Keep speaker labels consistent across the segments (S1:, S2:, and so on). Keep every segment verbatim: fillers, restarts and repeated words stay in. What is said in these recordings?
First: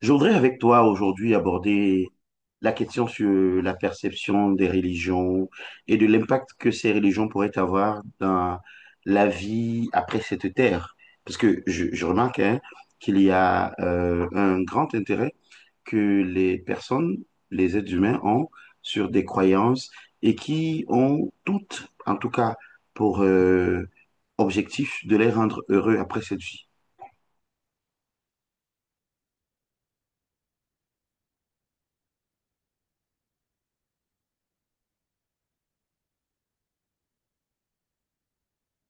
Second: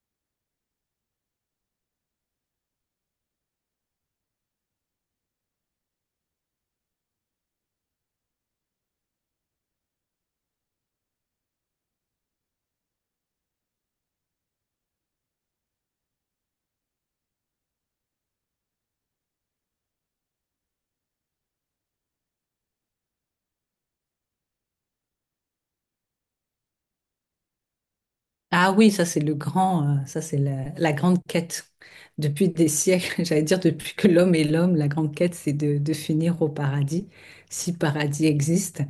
S1: Je voudrais avec toi aujourd'hui aborder la question sur la perception des religions et de l'impact que ces religions pourraient avoir dans la vie après cette terre. Parce que je, je remarque hein, qu'il y a euh, un grand intérêt que les personnes, les êtres humains ont sur des croyances et qui ont toutes, en tout cas pour euh, objectif, de les rendre heureux après cette vie.
S2: Ah oui, ça c'est le grand, euh, ça c'est la, la grande quête. Depuis des siècles, j'allais dire depuis que l'homme est l'homme, la grande quête c'est de, de finir au paradis, si paradis existe.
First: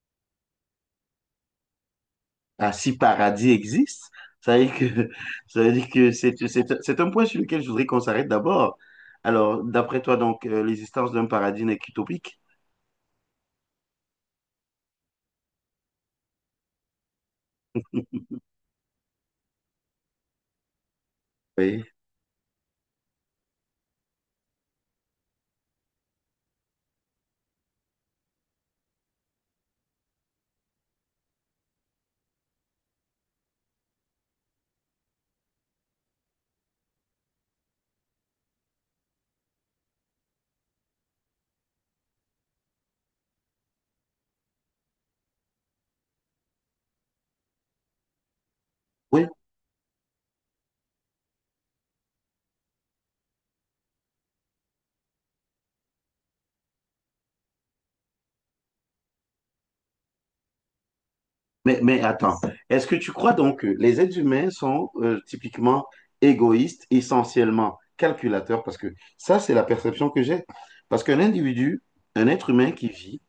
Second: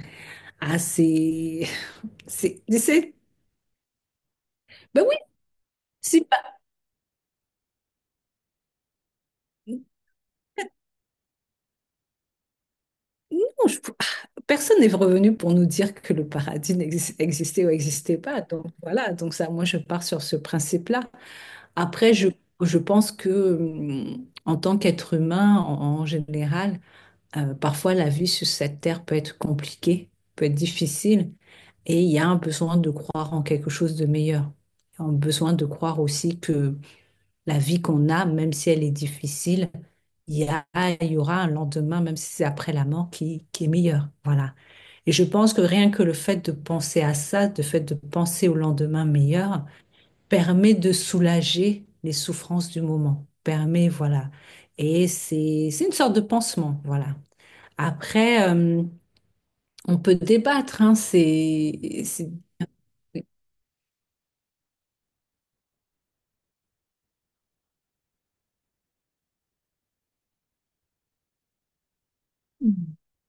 S2: Ah c'est, c'est,
S1: Ah, si
S2: c'est-
S1: paradis existe, ça veut dire que,
S2: ben oui,
S1: ça veut dire que
S2: si
S1: c'est,
S2: pa-
S1: c'est, c'est un point sur lequel je voudrais qu'on s'arrête d'abord. Alors, d'après toi, donc, euh, l'existence d'un paradis n'est qu'utopique?
S2: non, je- personne n'est revenu pour nous dire que le paradis n'exis- existait ou n'existait pas. Donc voilà, donc ça, moi je pars sur ce principe-là.
S1: Oui.
S2: Après, je, je pense que hum, en tant qu'être humain en en général. Euh, parfois, la vie sur cette terre peut être compliquée, peut être difficile, et il y a un besoin de croire en quelque chose de meilleur. Un besoin de croire aussi que la vie qu'on a, même si elle est difficile, il y a, il y aura un lendemain, même si c'est après la mort, qui, qui est meilleur. Voilà. Et je pense que rien que le fait de penser à ça, le fait de penser au lendemain
S1: Oui.
S2: meilleur, permet de soulager les souffrances du moment. Permet, voilà. Et c'est, c'est une sorte de pansement, voilà. Après, euh, on peut débattre, hein,
S1: Mais, mais
S2: c'est... c'est-
S1: attends, est-ce que tu crois donc que les êtres humains sont euh, typiquement égoïstes, essentiellement calculateurs? Parce que ça, c'est la perception que j'ai. Parce qu'un individu, un être humain qui vit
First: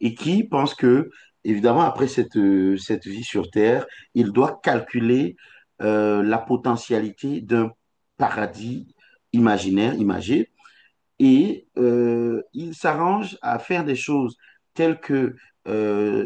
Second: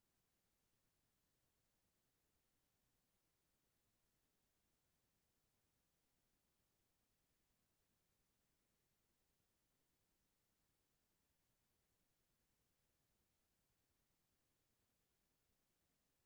S1: et qui pense que, évidemment, après cette, euh, cette vie sur Terre, il doit calculer euh, la potentialité d'un paradis imaginaire, imagé, et euh, il s'arrange à faire des choses telles que euh,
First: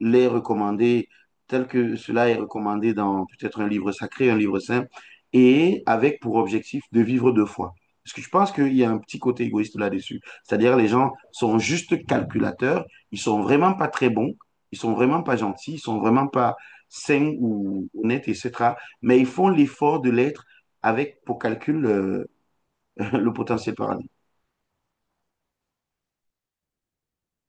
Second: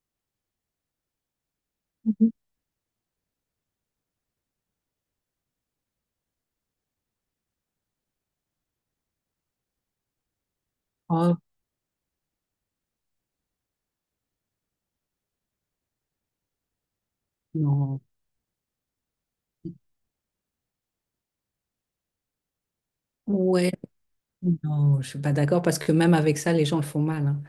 S1: les recommander, telles que cela est recommandé dans peut-être un livre sacré, un livre saint, et avec pour objectif de vivre de foi. Parce que je pense qu'il y a un petit côté égoïste là-dessus. C'est-à-dire les gens
S2: Oh,
S1: sont juste calculateurs, ils sont vraiment pas très bons, ils sont vraiment pas gentils, ils sont vraiment pas sains ou
S2: non.
S1: honnêtes, et cetera. Mais ils font l'effort de l'être avec pour calcul euh, le
S2: Ouais,
S1: potentiel paradis.
S2: non, je suis pas d'accord parce que même avec ça, les gens le font mal, hein.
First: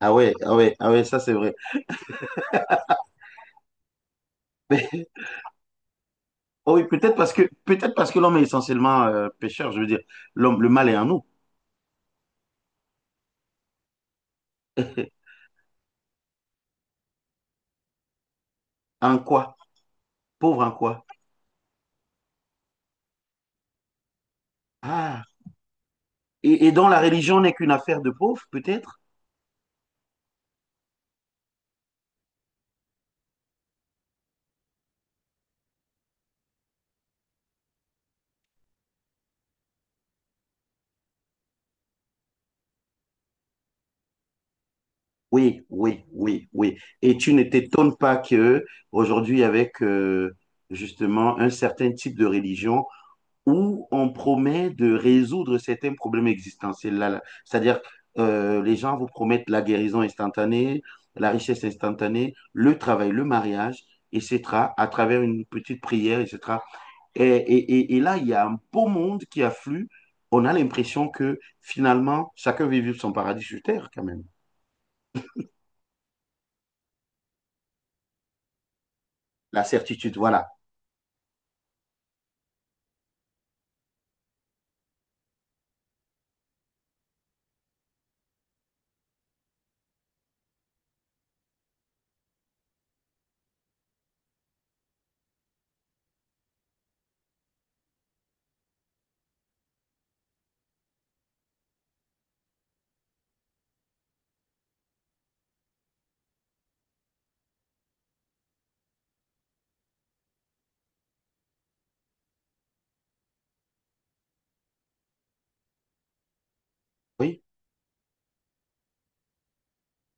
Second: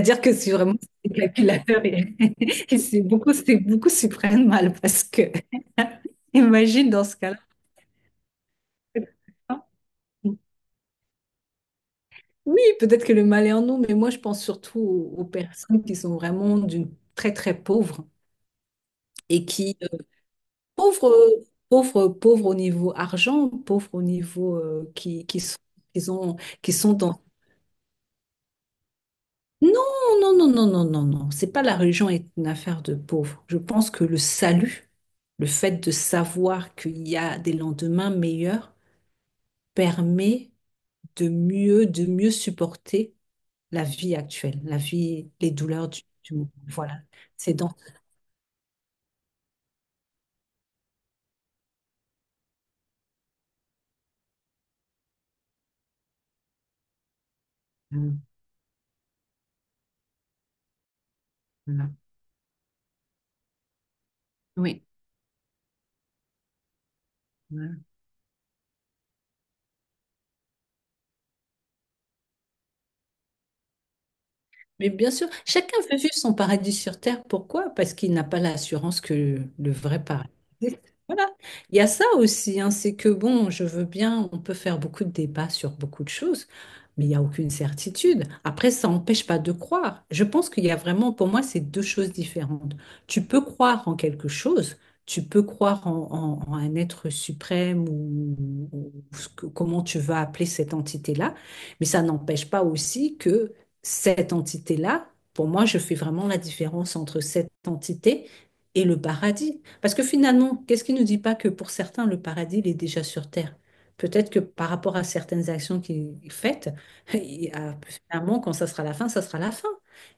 S1: Ah ouais,
S2: que c'est
S1: ah
S2: vraiment
S1: ouais, ah ouais,
S2: c'est
S1: ça c'est vrai.
S2: calculateur et, et c'est beaucoup, c'est beaucoup s'y prennent mal
S1: Mais,
S2: parce que
S1: oh oui,
S2: imagine dans
S1: peut-être
S2: ce
S1: parce
S2: cas-là.
S1: que peut-être parce que l'homme est essentiellement euh, pécheur, je veux dire. L'homme, le mal est en nous.
S2: Oui, peut-être que le mal est en nous, mais moi je pense surtout aux, aux personnes qui sont vraiment d'une très très pauvre
S1: En
S2: et
S1: quoi?
S2: qui
S1: Pauvre en quoi?
S2: Pauvres, pauvres, pauvres au niveau argent, pauvres au niveau euh,
S1: Ah.
S2: qui, qui sont, qui ont-
S1: Et, et
S2: qui
S1: dont
S2: sont
S1: la
S2: dans...
S1: religion n'est qu'une affaire de pauvres, peut-être?
S2: Non, non, non, non, non, non, non. C'est pas la religion est une affaire de pauvres. Je pense que le salut, le fait de savoir qu'il y a des lendemains meilleurs, permet de mieux, de mieux supporter la vie actuelle, la vie, les
S1: Oui,
S2: douleurs du,
S1: oui,
S2: du
S1: oui,
S2: monde.
S1: oui.
S2: Voilà.
S1: Et tu ne
S2: C'est dans...
S1: t'étonnes pas que aujourd'hui, avec euh, justement un certain type de religion, où on promet de résoudre certains problèmes existentiels. Là, là. C'est-à-dire, euh, les gens vous promettent la guérison instantanée, la richesse
S2: Voilà.
S1: instantanée, le travail, le mariage, et cetera,
S2: Oui.
S1: à travers une petite prière, et cetera. Et, et, et- et là, il y a un beau monde qui afflue. On a l'impression que finalement, chacun veut vivre son paradis sur terre quand même.
S2: Mais bien sûr, chacun veut vivre son paradis sur Terre. Pourquoi? Parce qu'il n'a pas l'assurance que
S1: La
S2: le vrai
S1: certitude,
S2: paradis
S1: voilà.
S2: existe. Voilà. Il y a ça aussi, hein, c'est que bon, je veux bien, on peut faire beaucoup de débats sur beaucoup de choses, mais il n'y a aucune certitude. Après, ça n'empêche pas de croire. Je pense qu'il y a vraiment, pour moi, c'est deux choses différentes. Tu peux croire en quelque chose, tu peux croire en, en- en un être suprême ou, ou ce que- comment tu vas appeler cette entité-là, mais ça n'empêche pas aussi que cette entité-là, pour moi, je fais vraiment la différence entre cette entité et le paradis. Parce que finalement, qu'est-ce qui ne nous dit pas que pour certains, le paradis, il est déjà sur Terre? Peut-être que par rapport à certaines actions qu'il fait,
S1: Oui,
S2: il- euh, finalement, quand ça sera la fin, ça sera la fin.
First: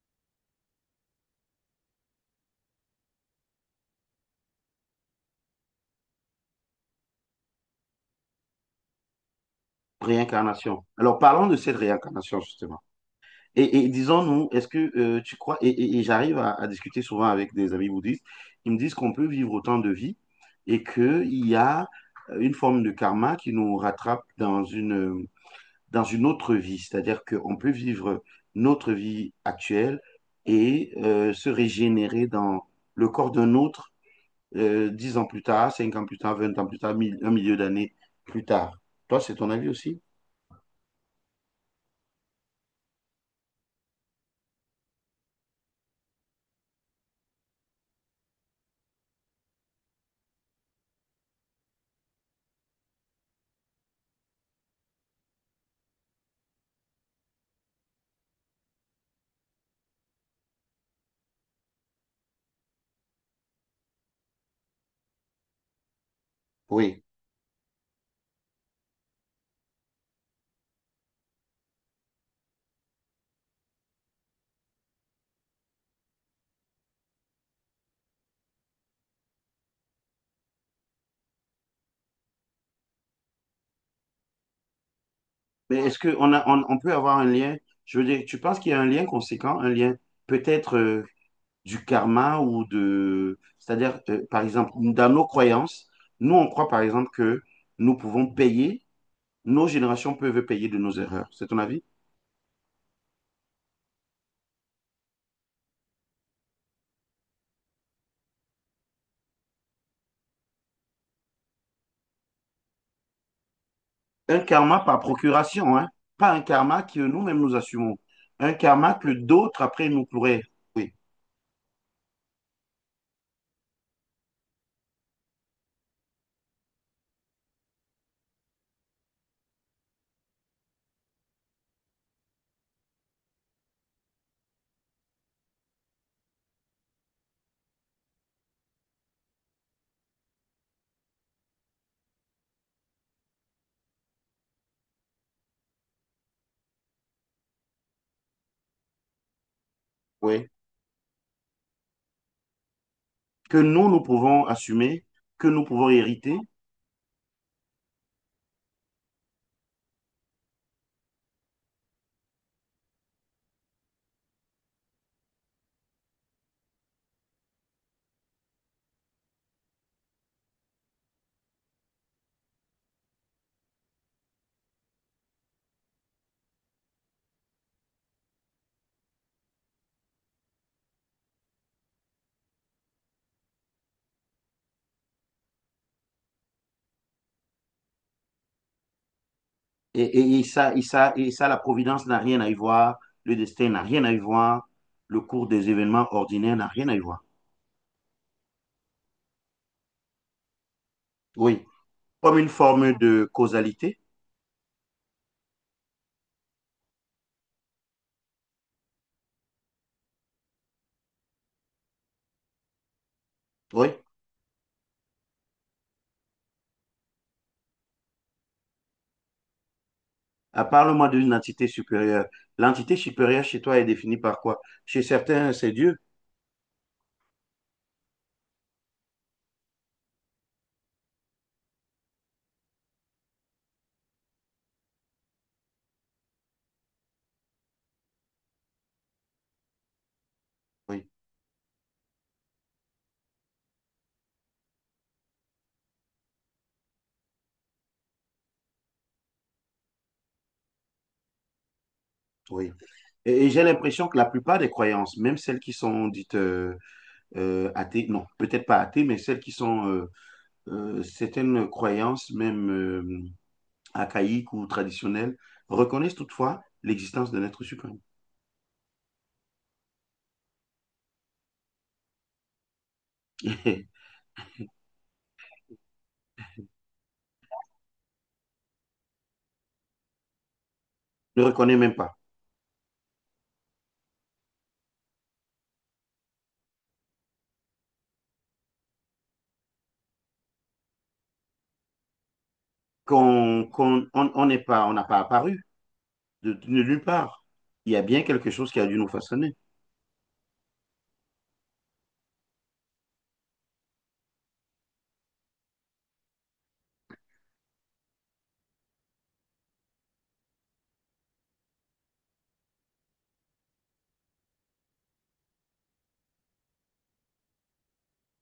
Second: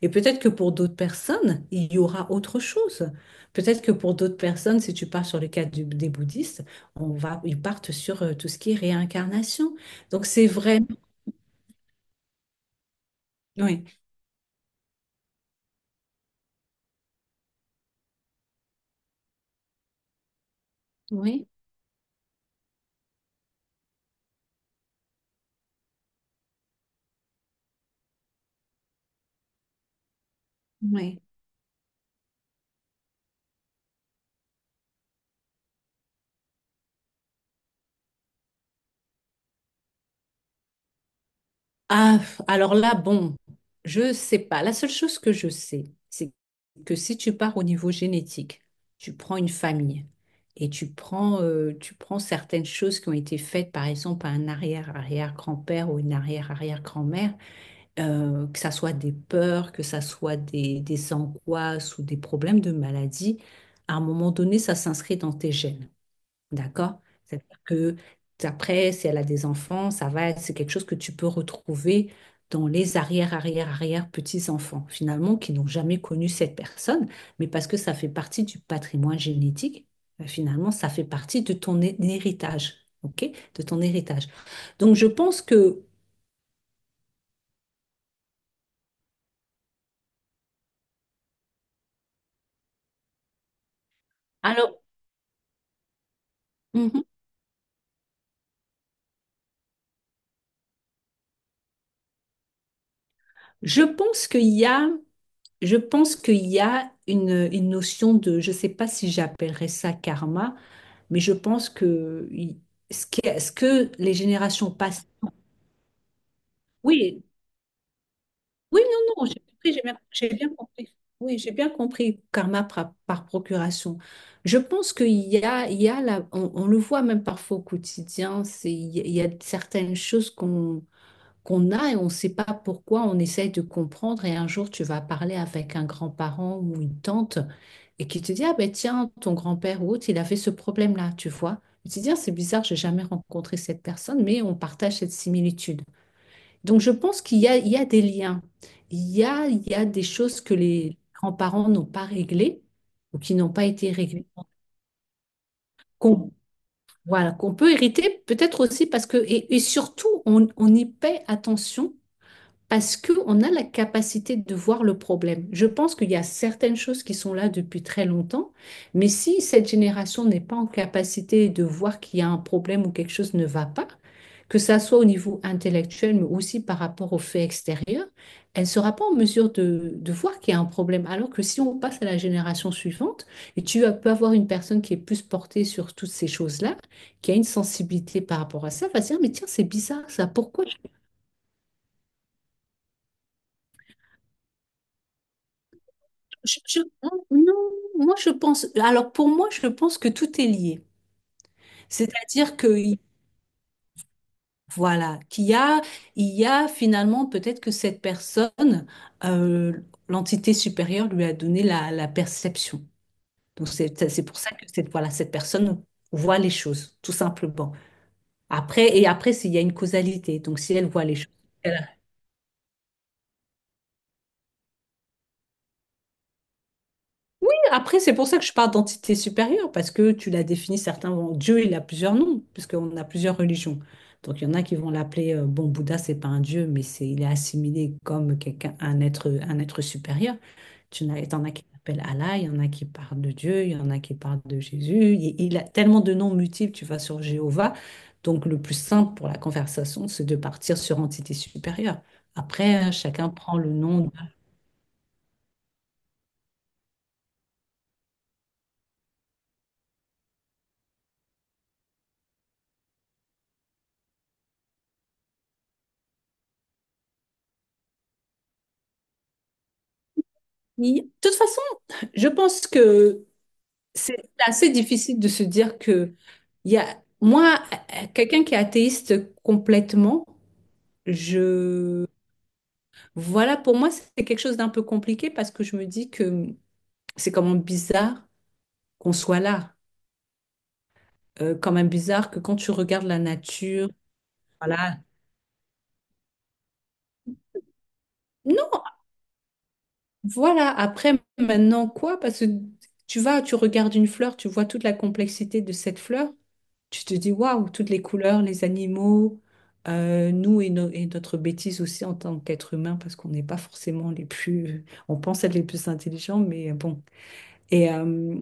S2: Et peut-être que pour d'autres personnes, il y aura autre chose. Peut-être que pour d'autres personnes, si tu pars sur le cas du- des bouddhistes, on va, ils partent sur euh, tout ce qui est réincarnation. Donc c'est vrai.
S1: réincarnation. Alors parlons de cette réincarnation, justement. Et,
S2: Oui,
S1: et disons-nous, est-ce que euh, tu crois, et, et- et j'arrive à, à discuter souvent avec des amis bouddhistes, ils me disent qu'on peut vivre autant de vies et qu'il
S2: oui,
S1: y a une forme de karma qui nous rattrape dans une, dans une autre vie. C'est-à-dire qu'on peut vivre notre vie actuelle et
S2: oui.
S1: euh, se régénérer dans le corps d'un autre euh, dix ans plus tard, cinq ans plus tard, vingt ans plus tard, mille- un milieu d'années plus tard. Toi, c'est ton avis aussi?
S2: Ah, alors là, bon, je sais pas. La seule chose que je sais, c'est que si tu pars au niveau génétique, tu prends une famille et tu prends, euh, tu prends certaines choses qui ont été faites, par exemple, par un arrière-arrière-grand-père ou une arrière-arrière-grand-mère, euh, que ça soit des peurs, que ça soit des, des angoisses ou des problèmes de maladie, à un moment donné, ça s'inscrit dans tes gènes. D'accord?
S1: Oui.
S2: C'est-à-dire que après, si elle a des enfants, ça va, c'est quelque chose que tu peux retrouver dans les arrière, arrière, arrière petits-enfants, finalement, qui n'ont jamais connu cette personne, mais parce que ça fait partie du patrimoine génétique, euh, finalement, ça fait partie de ton hé- héritage, ok? De ton héritage. Donc, je pense
S1: Mais
S2: que,
S1: est-ce qu'on a, on, on peut avoir un lien? Je veux dire, tu penses qu'il y a un lien conséquent, un lien peut-être euh, du karma ou de... C'est-à-dire, euh, par exemple,
S2: alors,
S1: dans nos croyances, nous, on croit, par
S2: mhm.
S1: exemple, que nous pouvons payer, nos générations peuvent payer de nos erreurs. C'est ton avis?
S2: je pense qu'il y a Je pense qu'il y a une, une notion de, je ne sais pas si j'appellerais ça karma, mais je pense que il- ce que, ce que les
S1: Un
S2: générations
S1: karma par
S2: passent.
S1: procuration, hein, pas un karma que
S2: Oui,
S1: nous-mêmes nous assumons, un
S2: oui,
S1: karma que
S2: non, non, j'ai
S1: d'autres
S2: compris, j'ai
S1: après
S2: bien,
S1: nous
S2: j'ai
S1: pourraient,
S2: bien compris.
S1: oui,
S2: Oui, j'ai bien compris karma par, par procuration. Je pense qu'il y a, il y a la- on, on le voit même parfois au quotidien, c'est, il y a il y a certaines choses qu'on qu'on a et on ne sait pas pourquoi, on essaye de comprendre et un jour tu vas parler avec un grand-parent ou une tante. Et qui te dit, ah ben tiens, ton grand-père ou autre, il avait ce problème-là, tu vois. Et tu te dis, ah, c'est bizarre, j'ai jamais rencontré cette personne, mais on partage cette similitude. Donc je pense qu'il y a, il y a des liens, il y a, il y a des choses
S1: oui,
S2: que les grands-parents n'ont pas réglées ou qui n'ont
S1: que
S2: pas
S1: nous,
S2: été
S1: nous
S2: réglées,
S1: pouvons assumer, que nous pouvons
S2: qu'on
S1: hériter,
S2: voilà, qu'on peut hériter, peut-être aussi parce que, et, et surtout, on, on y paie attention parce qu'on a la capacité de voir le problème. Je pense qu'il y a certaines choses qui sont là depuis très longtemps, mais si cette génération n'est pas en capacité de voir qu'il y a un problème ou quelque chose ne va pas, que ça soit au niveau intellectuel, mais aussi par rapport aux faits extérieurs, elle ne sera pas en mesure de, de voir qu'il y a un problème. Alors que si on passe à la génération suivante, et tu as- peux avoir une personne qui est plus portée sur toutes ces choses-là, qui a une sensibilité par rapport à ça, va se dire, mais tiens, c'est
S1: et,
S2: bizarre ça,
S1: et, et
S2: pourquoi
S1: ça, et, ça, et ça, la providence n'a rien à y voir, le destin n'a rien à y voir, le cours des événements ordinaires
S2: Je-
S1: n'a
S2: je-
S1: rien à y voir.
S2: non, moi je pense. Alors pour moi, je pense que tout est lié.
S1: Oui, comme une
S2: C'est-à-dire que
S1: forme
S2: il-
S1: de causalité,
S2: voilà, qu'il y a, il y a finalement peut-être que cette personne, euh, l'entité supérieure lui a donné la, la perception. Donc
S1: oui.
S2: c'est c'est pour ça que cette voilà cette personne voit les choses tout simplement. Après et après s'il y a une causalité. Donc
S1: À
S2: si elle voit
S1: parle-moi
S2: les choses.
S1: d'une entité supérieure. L'entité supérieure chez toi est définie par quoi? Chez certains, c'est Dieu.
S2: Après, c'est pour ça que je parle d'entité supérieure, parce que tu l'as défini, certains vont... Dieu, il a plusieurs noms, puisqu'on a plusieurs religions. Donc, il y en a qui vont l'appeler, euh, bon, Bouddha, c'est pas un dieu, mais c'est, il est assimilé comme quelqu'un, un être, un être supérieur. Tu
S1: Oui,
S2: en as t'en as qui l'appellent Allah, il y en a qui parlent de Dieu, il y en a qui parlent de Jésus. Il, il a tellement de noms multiples, tu vas sur Jéhovah. Donc, le plus simple pour la conversation, c'est de partir sur entité supérieure.
S1: oui.
S2: Après, euh, chacun
S1: Et, et
S2: prend
S1: j'ai
S2: le nom
S1: l'impression
S2: de...
S1: que la plupart des croyances, même celles qui sont dites euh, euh, athées, non, peut-être pas athées, mais celles qui sont euh, euh, certaines croyances, même euh, archaïques ou traditionnelles, reconnaissent toutefois l'existence d'un être suprême.
S2: De toute façon, je pense que c'est assez difficile de se dire que il y a moi euh, quelqu'un qui est athéiste complètement
S1: Ne reconnaît même
S2: je
S1: pas.
S2: voilà pour moi c'est quelque chose d'un peu compliqué parce que je me dis que c'est quand même bizarre qu'on soit là. Euh, quand même bizarre que quand tu regardes la
S1: Qu'on,
S2: nature
S1: qu'on, on on n'est pas, on
S2: voilà
S1: n'a pas apparu de, de nulle part. Il y a bien quelque chose qui
S2: non
S1: a dû nous façonner.
S2: voilà après maintenant quoi parce que tu vas tu regardes une fleur tu vois toute la complexité de cette fleur. Tu te dis, waouh, toutes les couleurs, les animaux, euh, nous et, no- et notre bêtise aussi en tant qu'être humain, parce qu'on n'est pas forcément les plus, on pense être les plus intelligents, mais bon. Et, euh,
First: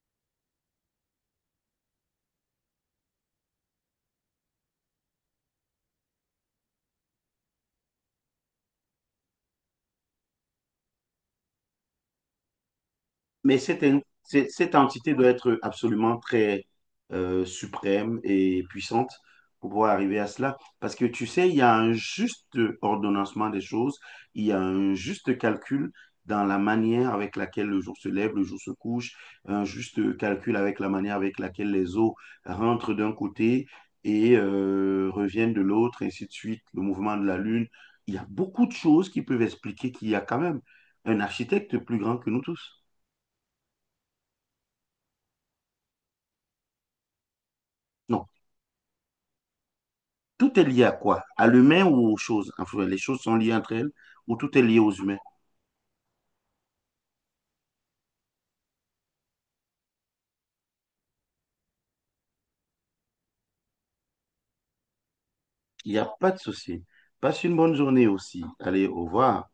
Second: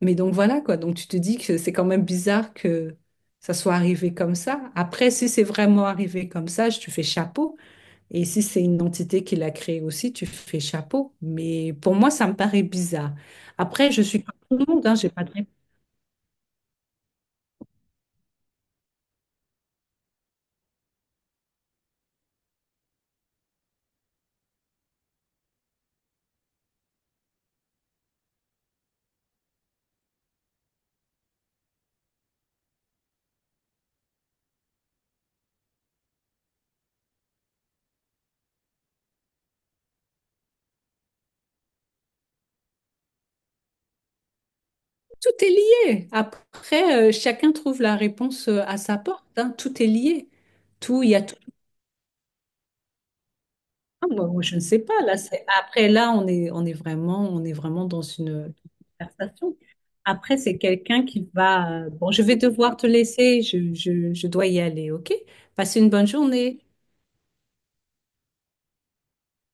S2: mais donc voilà, quoi. Donc tu te dis que c'est quand même bizarre que ça soit arrivé comme ça. Après, si c'est vraiment arrivé comme ça, je- tu fais chapeau. Et si c'est une entité qui l'a créé aussi, tu fais chapeau. Mais pour moi, ça me paraît bizarre.
S1: Mais cette,
S2: Après,
S1: en-
S2: je suis comme
S1: cette-
S2: tout le
S1: cette
S2: monde, hein, j'ai
S1: entité
S2: pas
S1: doit
S2: de
S1: être absolument très euh, suprême et puissante pour pouvoir arriver à cela. Parce que tu sais, il y a un juste ordonnancement des choses, il y a un juste calcul dans la manière avec laquelle le jour se lève, le jour se couche, un juste calcul avec la manière avec laquelle les eaux rentrent d'un côté et euh, reviennent de l'autre, ainsi de suite, le mouvement de la Lune. Il y a beaucoup de choses qui peuvent expliquer qu'il y a quand même un architecte plus grand que nous tous.
S2: Tout est lié. Après, euh, chacun trouve la
S1: Non,
S2: réponse euh, à sa porte, hein. Tout est lié.
S1: tout est lié à
S2: Tout, il y a
S1: quoi?
S2: tout.
S1: À l'humain ou aux choses? Enfin, les choses sont liées entre elles
S2: Ah, moi,
S1: ou
S2: moi, je
S1: tout
S2: ne
S1: est
S2: sais
S1: lié aux
S2: pas. Là,
S1: humains.
S2: c'est- Après, là, on est, on est vraiment, on est vraiment dans une conversation. Après, c'est quelqu'un qui va. euh, Bon, je vais devoir te laisser. Je, je, je dois y aller, OK? Passez une
S1: Il n'y a
S2: bonne
S1: pas de
S2: journée.
S1: souci. Passe une bonne journée aussi. Allez, au revoir.